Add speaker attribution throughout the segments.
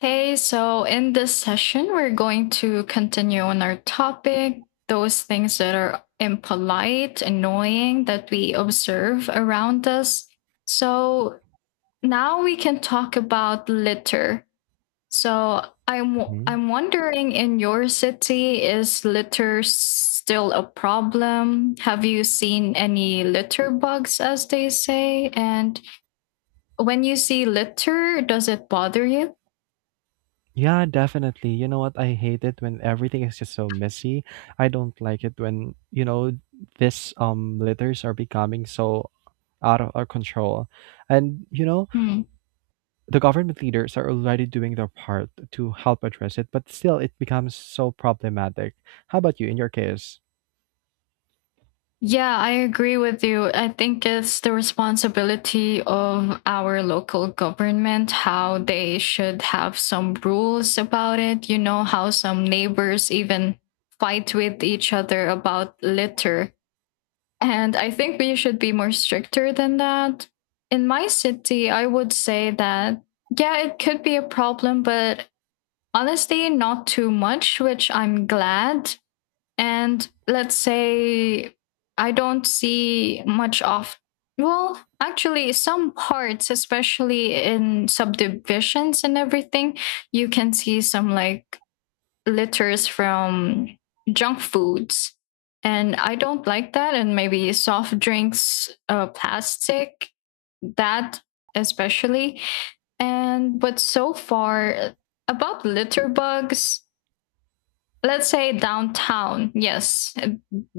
Speaker 1: Hey, so in this session, we're going to continue on our topic those things that are impolite, annoying that we observe around us. So now we can talk about litter. So I'm
Speaker 2: Mhm.
Speaker 1: I'm wondering, in your city, is litter still a problem? Have you seen any litter bugs, as they say? And when you see litter, does it bother you?
Speaker 2: Yeah, definitely. You know what? I hate it when everything is just so messy. I don't like it when, this litters are becoming so out of our control. And you know,
Speaker 1: Hmm.
Speaker 2: the government leaders are already doing their part to help address it, but still it becomes so problematic. How about you in your case?
Speaker 1: Yeah, I agree with you. I think it's the responsibility of our local government how they should have some rules about it. You know, how some neighbors even fight with each other about litter. And I think we should be more stricter than that. In my city, I would say that, yeah, it could be a problem, but honestly, not too much, which I'm glad. And let's say I don't see much of, well, actually, some parts, especially in subdivisions and everything, you can see some like litters from junk foods. And I don't like that. And maybe soft drinks, plastic, that especially. And but so far, about litter bugs, let's say downtown, yes,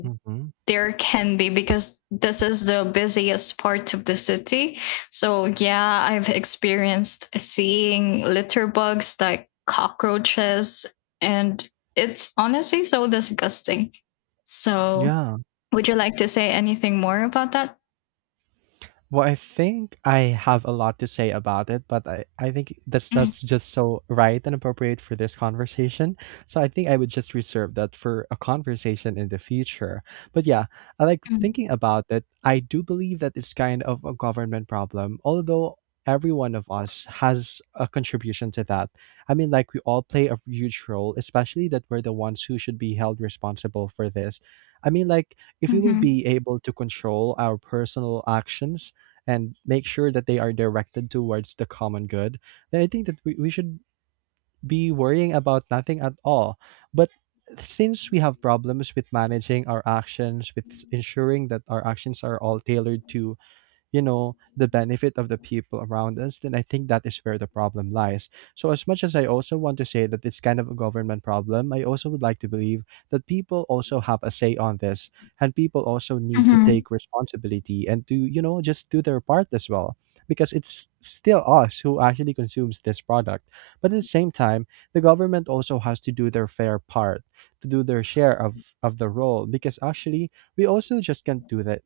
Speaker 2: Hmm.
Speaker 1: there can be, because this is the busiest part of the city. So, yeah, I've experienced seeing litter bugs like cockroaches, and it's honestly so disgusting. So,
Speaker 2: Yeah.
Speaker 1: would you like to say anything more about that?
Speaker 2: Well, I think I have a lot to say about it, but I think that's
Speaker 1: Mm.
Speaker 2: that's just so right and appropriate for this conversation. So I think I would just reserve that for a conversation in the future. But yeah, I like
Speaker 1: Mm.
Speaker 2: thinking about it. I do believe that it's kind of a government problem, although every one of us has a contribution to that. I mean, like we all play a huge role, especially that we're the ones who should be held responsible for this. I mean, like if we will
Speaker 1: Mhm.
Speaker 2: be able to control our personal actions and make sure that they are directed towards the common good, then I think that we should be worrying about nothing at all. But since we have problems with managing our actions, with ensuring that our actions are all tailored to the benefit of the people around us, then I think that is where the problem lies. So as much as I also want to say that it's kind of a government problem, I also would like to believe that people also have a say on this, and people also need to
Speaker 1: Mhm.
Speaker 2: take responsibility and to just do their part as well, because it's still us who actually consumes this product. But at the same time, the government also has to do their fair part, to do their share of the role, because actually we also just can't do that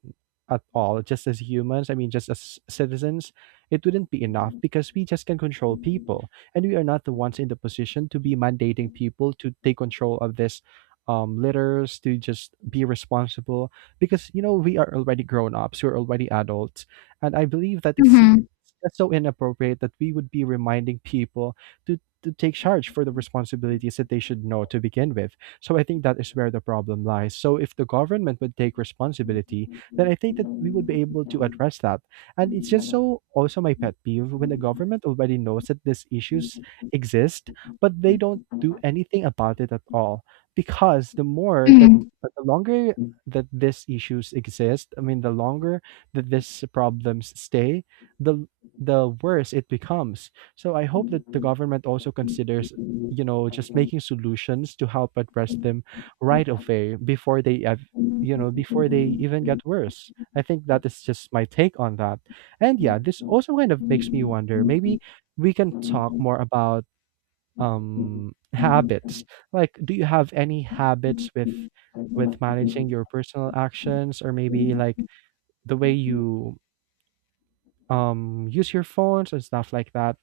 Speaker 2: at all, just as humans, I mean, just as citizens, it wouldn't be enough because we just can control people. And we are not the ones in the position to be mandating people to take control of this litters, to just be responsible because, you know, we are already grown ups, we're already adults. And I believe that it's,
Speaker 1: Mhm.
Speaker 2: it's just so inappropriate that we would be reminding people to. To take charge for the responsibilities that they should know to begin with. So I think that is where the problem lies. So if the government would take responsibility, then I think that we would be able to address that. And it's just so also my pet peeve when the government already knows that these issues exist, but they don't do anything about it at all. Because
Speaker 1: Mm.
Speaker 2: the longer that these issues exist, I mean, the longer that these problems stay, the worse it becomes. So I hope that the government also considers just making solutions to help address them right away before you know, before they even get worse. I think that is just my take on that. And yeah, this also kind of makes me wonder, maybe we can talk more about habits. Like, do you have any habits with managing your personal actions, or maybe like the way you use your phones and stuff like that?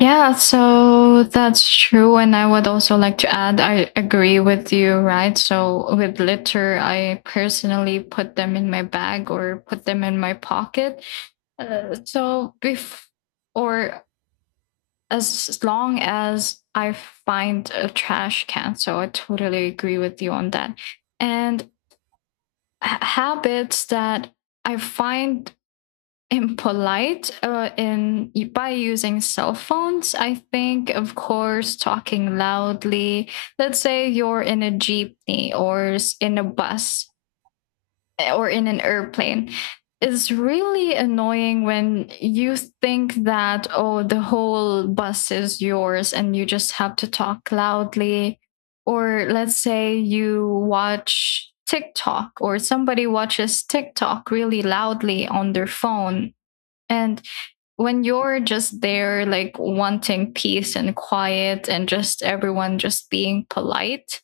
Speaker 1: Yeah, so that's true. And I would also like to add, I agree with you, right? So with litter, I personally put them in my bag or put them in my pocket. So or as long as I find a trash can. So I totally agree with you on that. And habits that I find impolite in by using cell phones. I think, of course, talking loudly. Let's say you're in a jeepney or in a bus or in an airplane, it's really annoying when you think that, oh, the whole bus is yours and you just have to talk loudly. Or let's say you watch TikTok or somebody watches TikTok really loudly on their phone. And when you're just there like wanting peace and quiet and just everyone just being polite,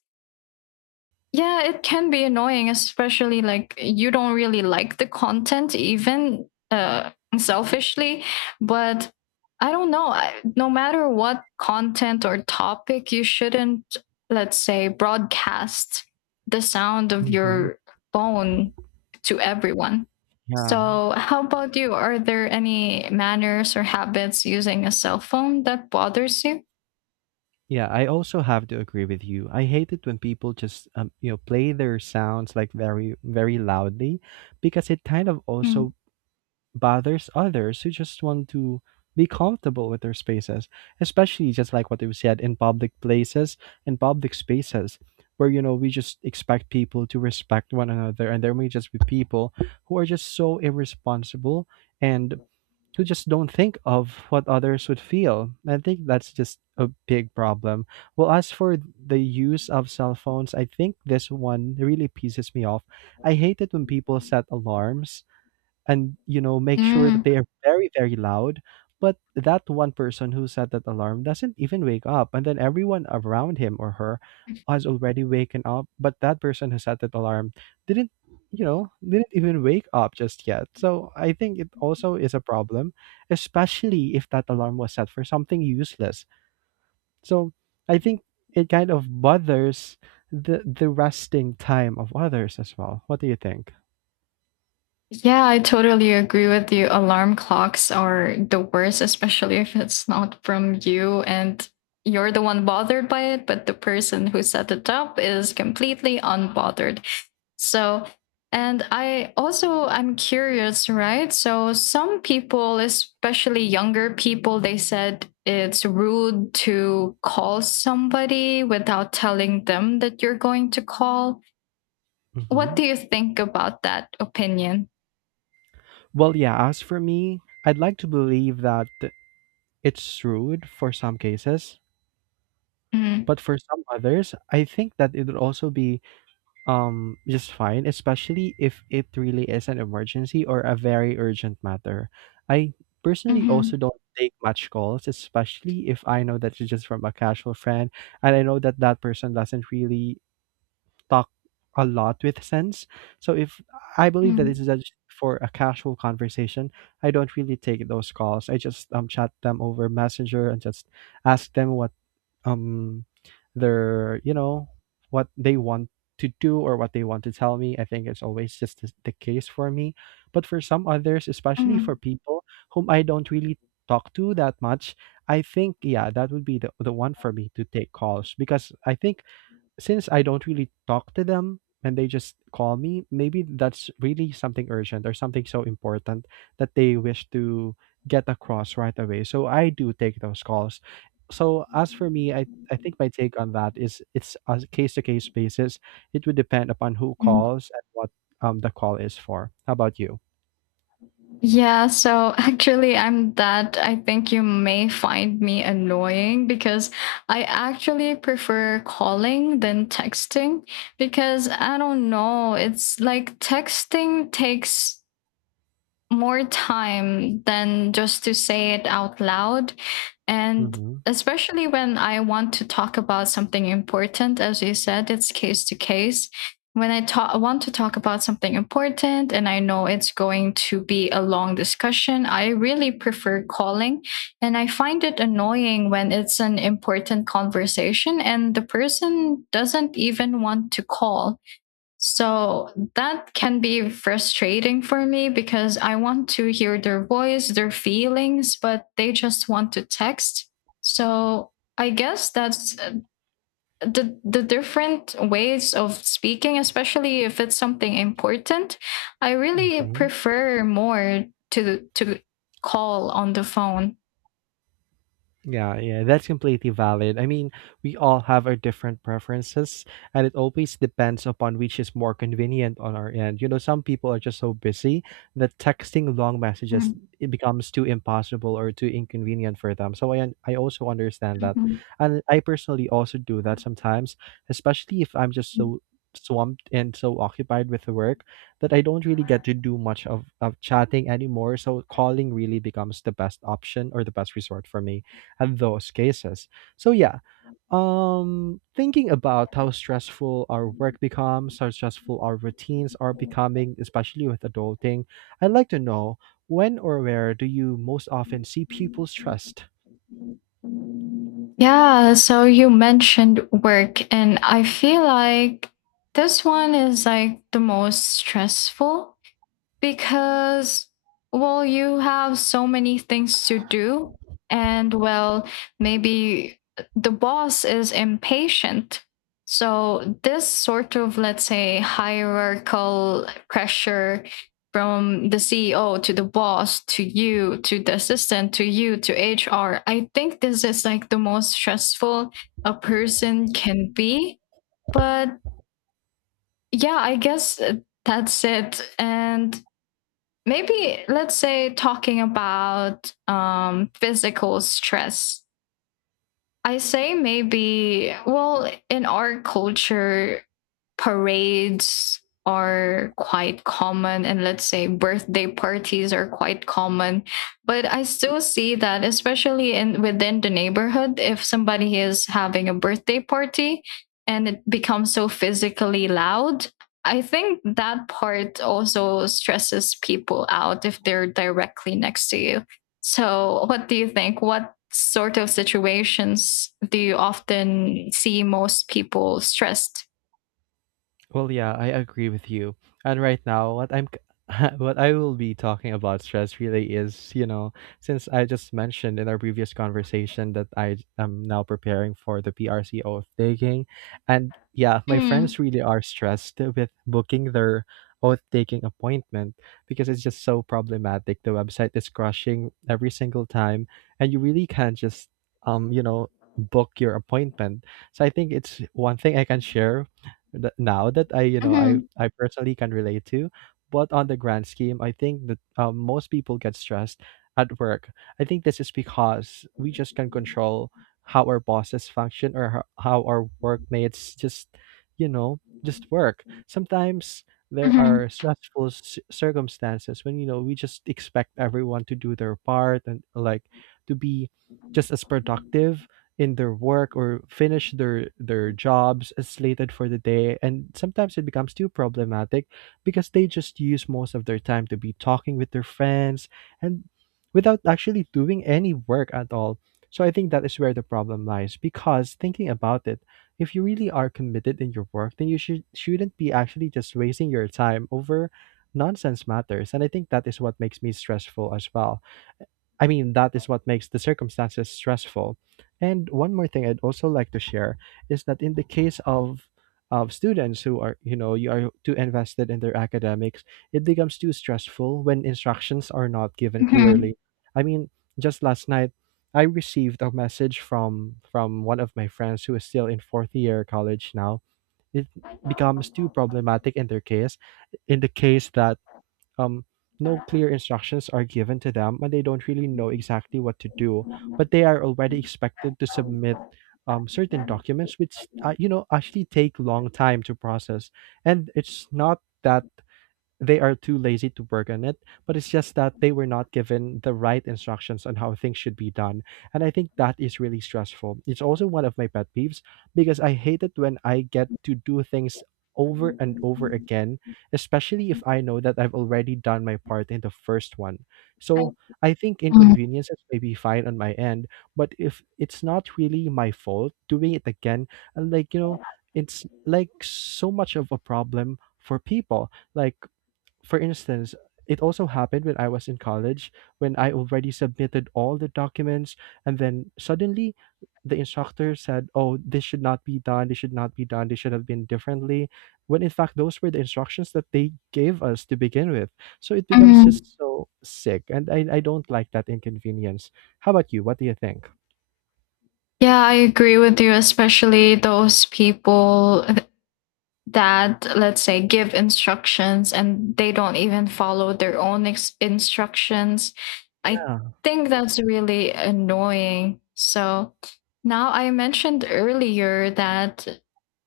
Speaker 1: yeah, it can be annoying, especially like you don't really like the content, even selfishly. But I don't know. No matter what content or topic, you shouldn't, let's say, broadcast the sound of
Speaker 2: Hmm.
Speaker 1: your phone to everyone.
Speaker 2: Yeah.
Speaker 1: So, how about you? Are there any manners or habits using a cell phone that bothers you?
Speaker 2: Yeah, I also have to agree with you. I hate it when people just you know, play their sounds like very very loudly, because it kind of
Speaker 1: Mm.
Speaker 2: also bothers others who just want to be comfortable with their spaces, especially just like what you said, in public places and public spaces, where you know we just expect people to respect one another, and there may just be people who are just so irresponsible, and who just don't think of what others would feel. I think that's just a big problem. Well, as for the use of cell phones, I think this one really pisses me off. I hate it when people set alarms and you know make sure that
Speaker 1: Mm.
Speaker 2: they are very very loud, but that one person who set that alarm doesn't even wake up, and then everyone around him or her has already waken up, but that person who set that alarm didn't, you know, didn't even wake up just yet. So I think it also is a problem, especially if that alarm was set for something useless. So I think it kind of bothers the resting time of others as well. What do you think?
Speaker 1: Yeah, I totally agree with you. Alarm clocks are the worst, especially if it's not from you and you're the one bothered by it, but the person who set it up is completely unbothered. So, and I'm curious, right? So some people, especially younger people, they said it's rude to call somebody without telling them that you're going to call. What
Speaker 2: Hmm.
Speaker 1: do you think about that opinion?
Speaker 2: Well, yeah, as for me, I'd like to believe that it's rude for some cases,
Speaker 1: Hmm.
Speaker 2: but for some others, I think that it would also be just fine, especially if it really is an emergency or a very urgent matter. I personally also
Speaker 1: Mhm.
Speaker 2: don't take much calls, especially if I know that it's just from a casual friend, and I know that that person doesn't really talk a lot with sense. So if I believe that this
Speaker 1: Mm.
Speaker 2: is just for a casual conversation, I don't really take those calls. I just chat them over Messenger and just ask them what um their you know what they want to do or what they want to tell me. I think it's always just the case for me. But for some others, especially for
Speaker 1: Mm.
Speaker 2: people whom I don't really talk to that much, I think yeah, that would be the one for me to take calls, because I think since I don't really talk to them and they just call me, maybe that's really something urgent or something so important that they wish to get across right away. So I do take those calls. So as for me, I think my take on that is it's a case to case basis. It would depend upon who
Speaker 1: Mm.
Speaker 2: calls and what the call is for. How about you?
Speaker 1: Yeah, so actually, I'm that. I think you may find me annoying because I actually prefer calling than texting, because I don't know. It's like texting takes more time than just to say it out loud. And
Speaker 2: Mm-hmm.
Speaker 1: especially when I want to talk about something important, as you said, it's case to case. When want to talk about something important and I know it's going to be a long discussion, I really prefer calling. And I find it annoying when it's an important conversation and the person doesn't even want to call. So that can be frustrating for me because I want to hear their voice, their feelings, but they just want to text. So I guess that's the different ways of speaking, especially if it's something important. I really
Speaker 2: Mm-hmm.
Speaker 1: prefer more to call on the phone.
Speaker 2: Yeah, yeah, that's completely valid. I mean, we all have our different preferences, and it always depends upon which is more convenient on our end. You know, some people are just so busy that texting long messages,
Speaker 1: Mhm.
Speaker 2: it becomes too impossible or too inconvenient for them. So I also understand that, and I personally also do that sometimes, especially if I'm just so swamped and so occupied with work that I don't really get to do much of chatting anymore. So calling really becomes the best option or the best resort for me at those cases. So yeah, thinking about how stressful our work becomes, how stressful our routines are becoming, especially with adulting, I'd like to know, when or where do you most often see people
Speaker 1: Mhm.
Speaker 2: stressed?
Speaker 1: Yeah, so you mentioned work, and I feel like this one is like the most stressful, because, well, you have so many things to do, and, well, maybe the boss is impatient. So this sort of, let's say, hierarchical pressure from the CEO to the boss to you, to the assistant to you, to HR, I think this is like the most stressful a person can be. But yeah, I guess, that's it. And maybe let's say talking about physical stress, I say maybe, well, in our culture, parades are quite common, and let's say birthday parties are quite common. But I still see that, especially in within the neighborhood, if somebody is having a birthday party and it becomes so physically loud, I think that part also stresses people out if they're directly next to you. So, what do you think? What sort of situations do you often see most people stressed?
Speaker 2: Well, yeah, I agree with you. And right now, what I will be talking about stress really is, you know, since I just mentioned in our previous conversation that I am now preparing for the PRC oath taking, and yeah, my
Speaker 1: Mm.
Speaker 2: friends really are stressed with booking their oath taking appointment, because it's just so problematic. The website is crushing every single time, and you really can't just you know, book your appointment. So I think it's one thing I can share, that now that I, you know, I
Speaker 1: Mhm.
Speaker 2: I personally can relate to. But on the grand scheme, I think that most people get stressed at work. I think this is because we just can control how our bosses function, or how our workmates just, you know, just work. Sometimes there
Speaker 1: Mhm.
Speaker 2: are stressful circumstances when you know we just expect everyone to do their part, and like to be just as productive in their work, or finish their jobs as slated for the day. And sometimes it becomes too problematic because they just use most of their time to be talking with their friends, and without actually doing any work at all. So I think that is where the problem lies, because thinking about it, if you really are committed in your work, then you should shouldn't be actually just wasting your time over nonsense matters. And I think that is what makes me stressful as well. I mean, that is what makes the circumstances stressful. And one more thing I'd also like to share is that in the case of students who are, you know, you are too invested in their academics, it becomes too stressful when instructions are not given
Speaker 1: Mhm.
Speaker 2: clearly. I mean, just last night, I received a message from one of my friends who is still in fourth year college now. It becomes too problematic in their case, in the case that um, no clear instructions are given to them and they don't really know exactly what to do, but they are already expected to submit certain documents which you know actually take long time to process. And it's not that they are too lazy to work on it, but it's just that they were not given the right instructions on how things should be done. And I think that is really stressful. It's also one of my pet peeves, because I hate it when I get to do things over and over again, especially if I know that I've already done my part in the first one. So I think
Speaker 1: Mm.
Speaker 2: inconveniences may be fine on my end, but if it's not really my fault doing it again, and like you know, it's like so much of a problem for people. Like, for instance, it also happened when I was in college, when I already submitted all the documents, and then suddenly the instructor said, "Oh, this should not be done, this should not be done, this should have been differently." When in fact, those were the instructions that they gave us to begin with. So it becomes
Speaker 1: Mhm.
Speaker 2: just so sick. And I don't like that inconvenience. How about you? What do you think?
Speaker 1: Yeah, I agree with you, especially those people that, let's say, give instructions and they don't even follow their own instructions. I
Speaker 2: Yeah.
Speaker 1: think that's really annoying. So now I mentioned earlier that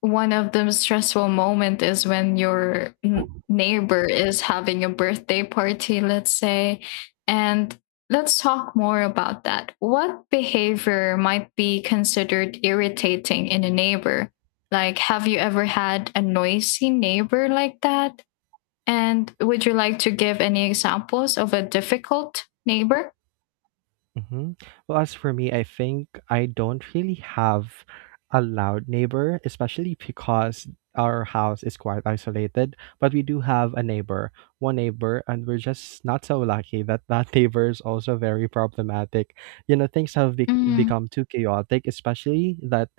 Speaker 1: one of the stressful moment is when your neighbor is having a birthday party, let's say. And let's talk more about that. What behavior might be considered irritating in a neighbor? Like, have you ever had a noisy neighbor like that? And would you like to give any examples of a difficult neighbor?
Speaker 2: Hmm. Well, as for me, I think I don't really have a loud neighbor, especially because our house is quite isolated. But we do have a neighbor, one neighbor, and we're just not so lucky that that neighbor is also very problematic. You know, things have
Speaker 1: Mm.
Speaker 2: become too chaotic, especially that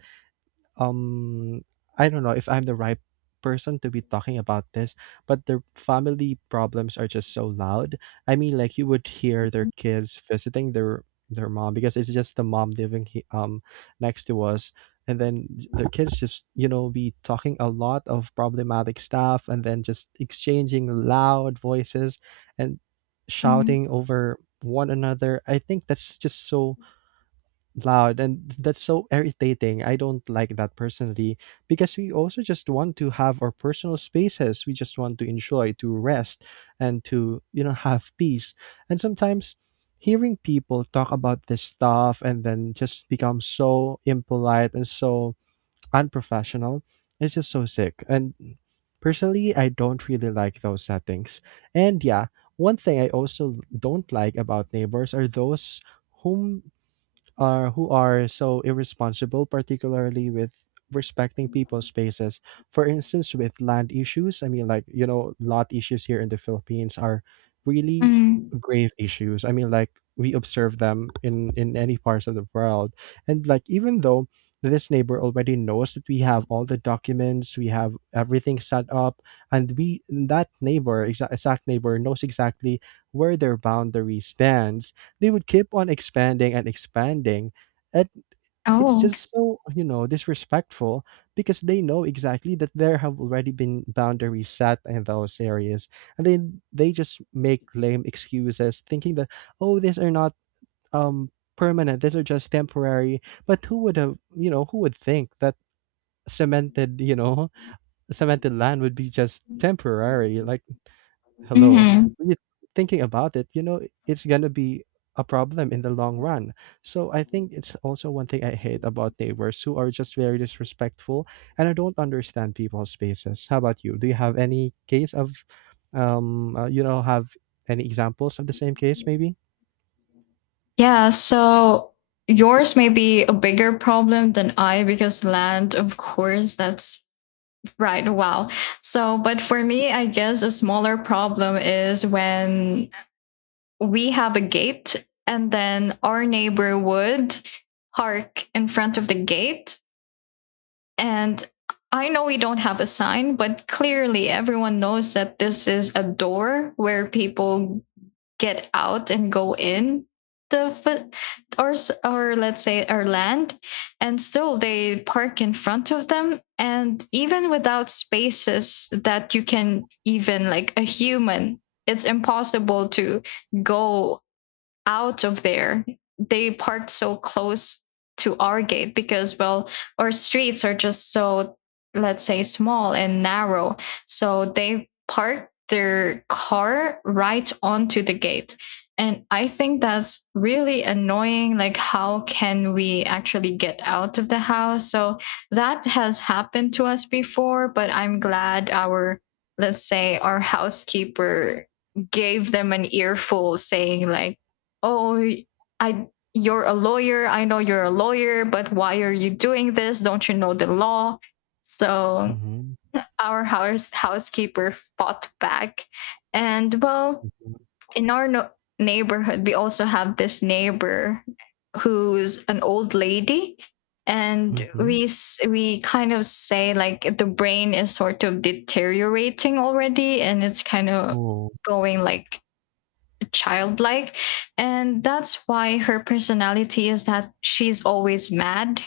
Speaker 2: um I don't know if I'm the right person to be talking about this, but their family problems are just so loud. I mean, like you would hear their kids visiting their mom, because it's just the mom living next to us, and then their kids just, you know, be talking a lot of problematic stuff and then just exchanging loud voices and
Speaker 1: Mm.
Speaker 2: shouting over one another. I think that's just so loud, and that's so irritating. I don't like that personally, because we also just want to have our personal spaces, we just want to enjoy to rest and to, you know, have peace. And sometimes hearing people talk about this stuff and then just become so impolite and so unprofessional, it's just so sick. And personally, I don't really like those settings. And yeah, one thing I also don't like about neighbors are those whom who are so irresponsible, particularly with respecting people's spaces. For instance, with land issues, I mean, like you know, lot issues here in the Philippines are really
Speaker 1: Mm.
Speaker 2: grave issues. I mean, like we observe them in any parts of the world, and like even though this neighbor already knows that we have all the documents, we have everything set up, and we that exact neighbor knows exactly where their boundary stands, they would keep on expanding and expanding. And it's
Speaker 1: Oh.
Speaker 2: just so, you know, disrespectful, because they know exactly that there have already been boundaries set in those areas. And then they just make lame excuses thinking that, oh, these are not um permanent, these are just temporary. But who would have, you know, who would think that cemented, you know, cemented land would be just temporary? Like, hello.
Speaker 1: Hmm.
Speaker 2: You Thinking about it, you know, it's gonna be a problem in the long run. So I think it's also one thing I hate about neighbors who are just very disrespectful, and I don't understand people's spaces. How about you? Do you have any case of, you know, have any examples of the same case maybe?
Speaker 1: Yeah. So yours may be a bigger problem than I, because land, of course, that's right. Wow. So, but for me, I guess a smaller problem is when we have a gate, and then our neighbor would park in front of the gate. And I know we don't have a sign, but clearly everyone knows that this is a door where people get out and go in the or or let's say our land, and still they park in front of them. And even without spaces that you can even like a human, it's impossible to go out of there. They parked so close to our gate, because, well, our streets are just so, let's say, small and narrow. So they parked their car right onto the gate. And I think that's really annoying. Like, how can we actually get out of the house? So that has happened to us before, but I'm glad our, let's say, our housekeeper gave them an earful saying, like, oh, I you're a lawyer, I know you're a lawyer, but why are you doing this? Don't you know the law? So
Speaker 2: Mm-hmm.
Speaker 1: our housekeeper fought back. And, well, in our neighborhood, we also have this neighbor who's an old lady, and
Speaker 2: Mm-hmm.
Speaker 1: we kind of say like the brain is sort of deteriorating already, and it's kind of
Speaker 2: Oh,
Speaker 1: going like childlike. And that's why her personality is that she's always mad.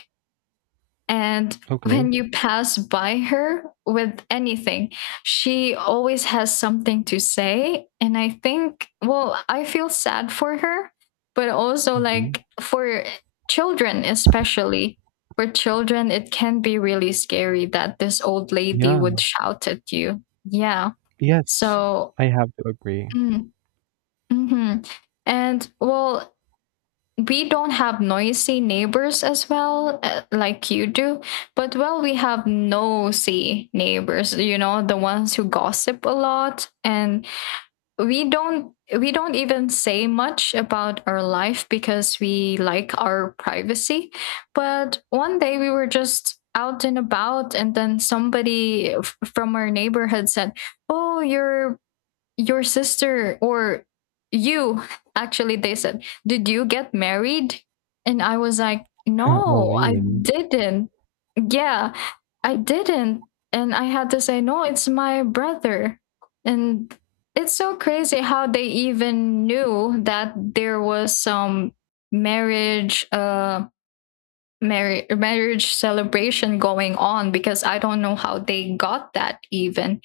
Speaker 1: And
Speaker 2: okay.
Speaker 1: when you pass by her with anything, she always has something to say. And I think, well, I feel sad for her, but also
Speaker 2: Mm-hmm.
Speaker 1: like for children, especially for children, it can be really scary that this old lady would
Speaker 2: Yeah.
Speaker 1: shout at you. Yeah.
Speaker 2: Yes,
Speaker 1: So.
Speaker 2: I have to agree.
Speaker 1: Mm. Mhm. And, well, we don't have noisy neighbors as well, like you do. But, well, we have nosy neighbors, you know, the ones who gossip a lot. And we don't even say much about our life, because we like our privacy. But one day we were just out and about, and then somebody from our neighborhood said, oh, you're your sister, or you, actually, they said, did you get married? And I was like,
Speaker 2: I
Speaker 1: no, I
Speaker 2: mean,
Speaker 1: didn't. Yeah, I didn't. And I had to say, no, it's my brother. And it's so crazy how they even knew that there was some marriage, marriage celebration going on, because I don't know how they got that even.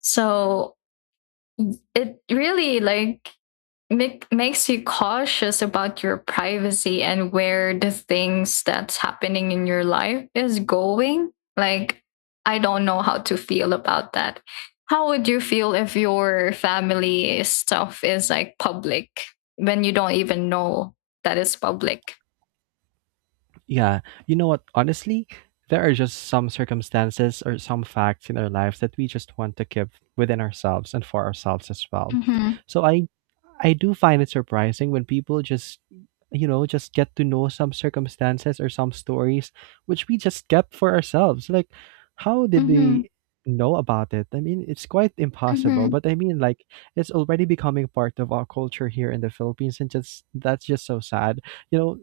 Speaker 1: So it really, like, makes you cautious about your privacy, and where the things that's happening in your life is going. Like, I don't know how to feel about that. How would you feel if your family stuff is, like, public when you don't even know that it's public?
Speaker 2: yeah, you know what? Honestly, there are just some circumstances or some facts in our lives that we just want to keep within ourselves and for ourselves as well.
Speaker 1: Mm-hmm.
Speaker 2: So I do find it surprising when people just, you know, just get to know some circumstances or some stories which we just kept for ourselves. Like, how did
Speaker 1: Mm-hmm.
Speaker 2: they know about it? I mean, it's quite impossible,
Speaker 1: Mm-hmm.
Speaker 2: but I mean, like, it's already becoming part of our culture here in the Philippines, and just that's just so sad. You know,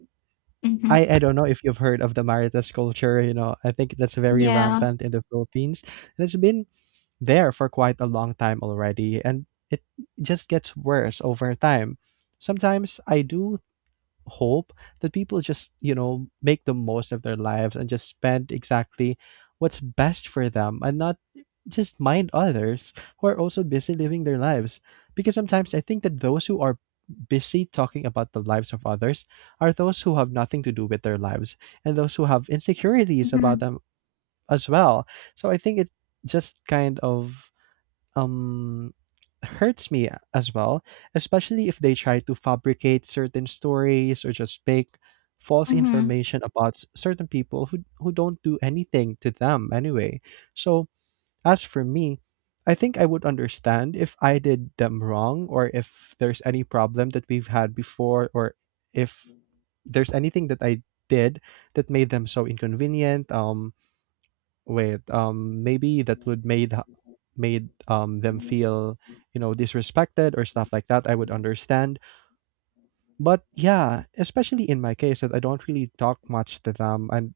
Speaker 1: Mm-hmm.
Speaker 2: I don't know if you've heard of the Marites culture, you know, I think that's very
Speaker 1: Yeah.
Speaker 2: rampant in the Philippines. And it's been there for quite a long time already, and it just gets worse over time. Sometimes I do hope that people just, you know, make the most of their lives and just spend exactly what's best for them and not just mind others who are also busy living their lives. Because sometimes I think that those who are busy talking about the lives of others are those who have nothing to do with their lives and those who have insecurities about
Speaker 1: Mm-hmm.
Speaker 2: them as well. So I think it just kind of um hurts me as well, especially if they try to fabricate certain stories or just make false
Speaker 1: Mm-hmm.
Speaker 2: information about certain people who don't do anything to them anyway. So, as for me, I think I would understand if I did them wrong or if there's any problem that we've had before, or if there's anything that I did that made them so inconvenient. Maybe that would made them feel, you know, disrespected or stuff like that. I would understand, but yeah, especially in my case that I don't really talk much to them, and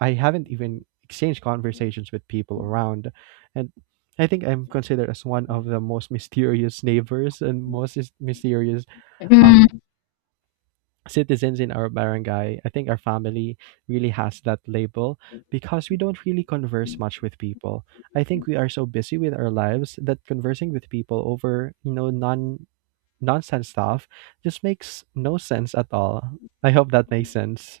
Speaker 2: I haven't even exchanged conversations with people around, and I think I'm considered as one of the most mysterious neighbors and most mysterious um
Speaker 1: Mm.
Speaker 2: citizens in our barangay. I think our family really has that label because we don't really converse much with people. I think we are so busy with our lives that conversing with people over, you know, nonsense stuff just makes no sense at all. I hope that makes sense.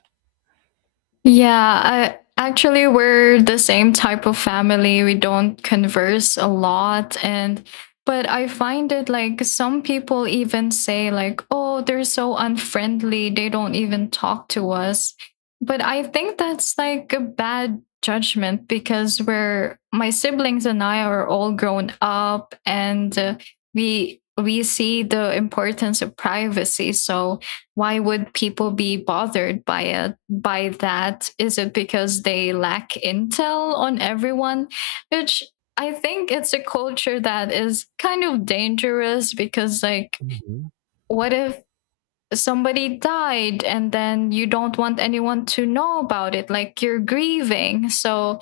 Speaker 1: Yeah, I actually, we're the same type of family. We don't converse a lot, and but I find it, like, some people even say, like, "Oh, they're so unfriendly. They don't even talk to us." But I think that's like a bad judgment, because we're my siblings and I are all grown up, and we see the importance of privacy. So, why would people be bothered by that? Is it because they lack intel on everyone, which, I think, it's a culture that is kind of dangerous? Because, like,
Speaker 2: Mm-hmm.
Speaker 1: what if somebody died and then you don't want anyone to know about it, like, you're grieving? So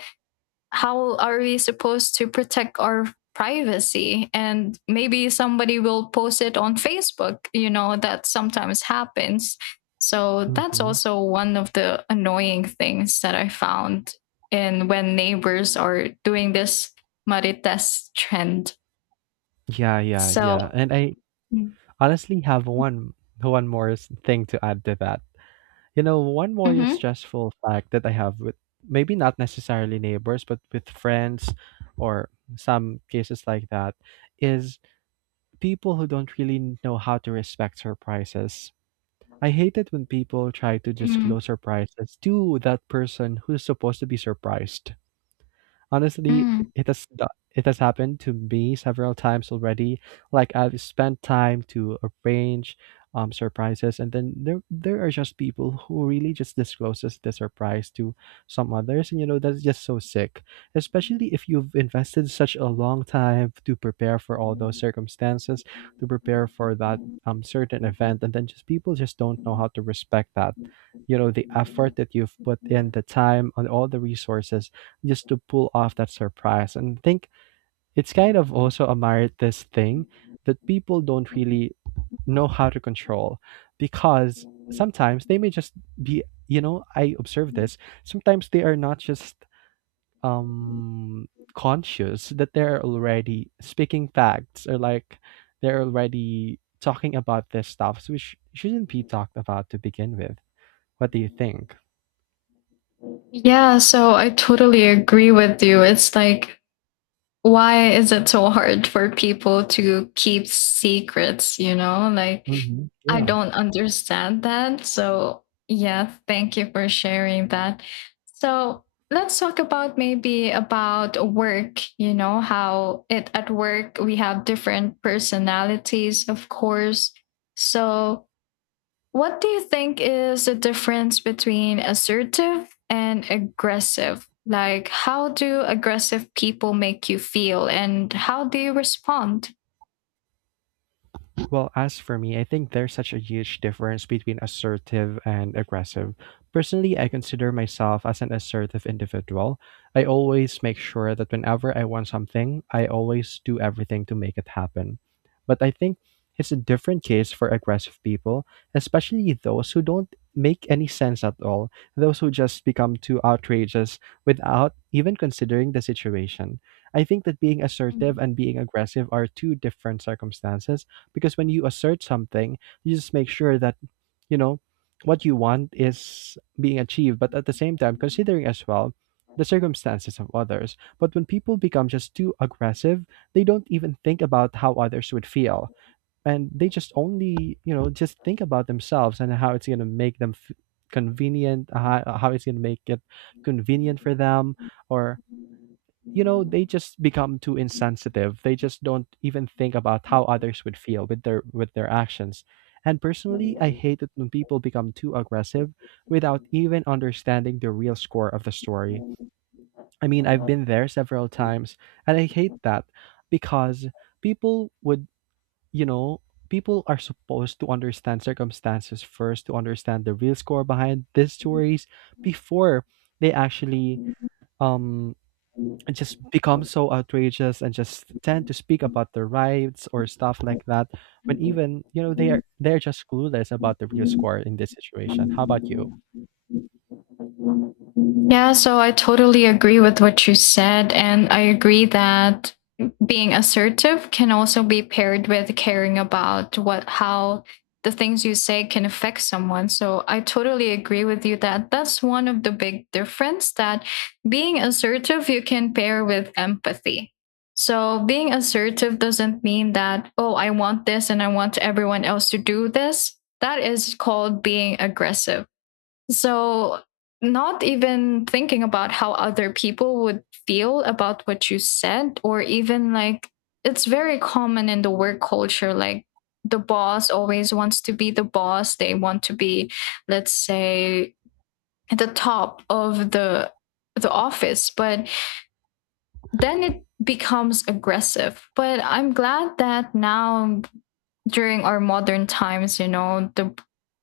Speaker 1: how are we supposed to protect our privacy? And maybe somebody will post it on Facebook. You know that sometimes happens. So that's
Speaker 2: Mm-hmm.
Speaker 1: also one of the annoying things that I found in when neighbors are doing this Marites trend.
Speaker 2: Yeah, yeah, yeah.
Speaker 1: So.
Speaker 2: And I honestly have one more thing to add to that. You know, one more
Speaker 1: Mm-hmm.
Speaker 2: stressful fact that I have with maybe not necessarily neighbors, but with friends or some cases like that is people who don't really know how to respect surprises. I hate it when people try to
Speaker 1: Mm.
Speaker 2: disclose surprises to that person who's supposed to be surprised. Honestly,
Speaker 1: Mm.
Speaker 2: it has happened to me several times already. Like, I've spent time to arrange surprises, and then there are just people who really just discloses the surprise to some others, and you know that's just so sick. Especially if you've invested such a long time to prepare for all those circumstances, to prepare for that certain event, and then just people just don't know how to respect that, you know, the effort that you've put in, the time and all the resources just to pull off that surprise. And I think it's kind of also a Marites thing that people don't really know how to control, because sometimes they may just be, you know, I observe this. Sometimes they are not just um, conscious that they're already speaking facts or like they're already talking about this stuff, which shouldn't be talked about to begin with. What do you think?
Speaker 1: Yeah, so I totally agree with you. It's like, why is it so hard for people to keep secrets? You know, like,
Speaker 2: Hmm.
Speaker 1: I
Speaker 2: Yeah.
Speaker 1: don't understand that. So, yeah, thank you for sharing that. So let's talk about, maybe, about work. You know, how it at work, we have different personalities, of course. So what do you think is the difference between assertive and aggressive? Like, how do aggressive people make you feel and how do you respond?
Speaker 2: Well, as for me, I think there's such a huge difference between assertive and aggressive. Personally, I consider myself as an assertive individual. I always make sure that whenever I want something, I always do everything to make it happen. But I think it's a different case for aggressive people, especially those who don't make any sense at all, those who just become too outrageous without even considering the situation. I think that being assertive and being aggressive are two different circumstances, because when you assert something, you just make sure that, you know, what you want is being achieved, but at the same time considering as well the circumstances of others. But when people become just too aggressive, they don't even think about how others would feel, and they just only, you know, just think about themselves and how it's going to make convenient, how it's going to make it convenient for them. Or you know, they just become too insensitive, they just don't even think about how others would feel with their actions. And personally, I hate it when people become too aggressive without even understanding the real score of the story. I mean, I've been there several times, and I hate that, because people would, you know, people are supposed to understand circumstances first, to understand the real score behind these stories before they actually um and just become so outrageous and just tend to speak about their rights or stuff like that, when even you know they are, they're just clueless about the real score in this situation. How
Speaker 1: Mm-hmm.
Speaker 2: about you?
Speaker 1: Yeah, so I totally agree with what you said. And I agree that being assertive can also be paired with caring about how the things you say can affect someone. So I totally agree with you that that's one of the big difference, that being assertive, you can pair with empathy. So being assertive doesn't mean that, oh, I want this and I want everyone else to do this. That is called being aggressive. So, not even thinking about how other people would feel about what you said, or even like it's very common in the work culture, like the boss always wants to be the boss. They want to be, let's say, at the top of the office. But then it becomes aggressive. But I'm glad that now, during our modern times, you know, the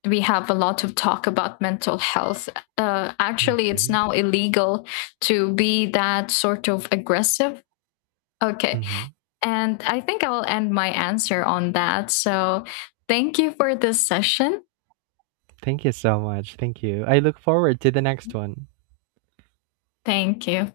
Speaker 1: we have a lot of talk about mental health. Actually, it's
Speaker 2: hmm
Speaker 1: now illegal to be that sort of aggressive. Okay.
Speaker 2: hmm
Speaker 1: And I think I'll end my answer on that. So thank you for this session.
Speaker 2: Thank you so much, thank you. I look forward to the next one.
Speaker 1: Thank you.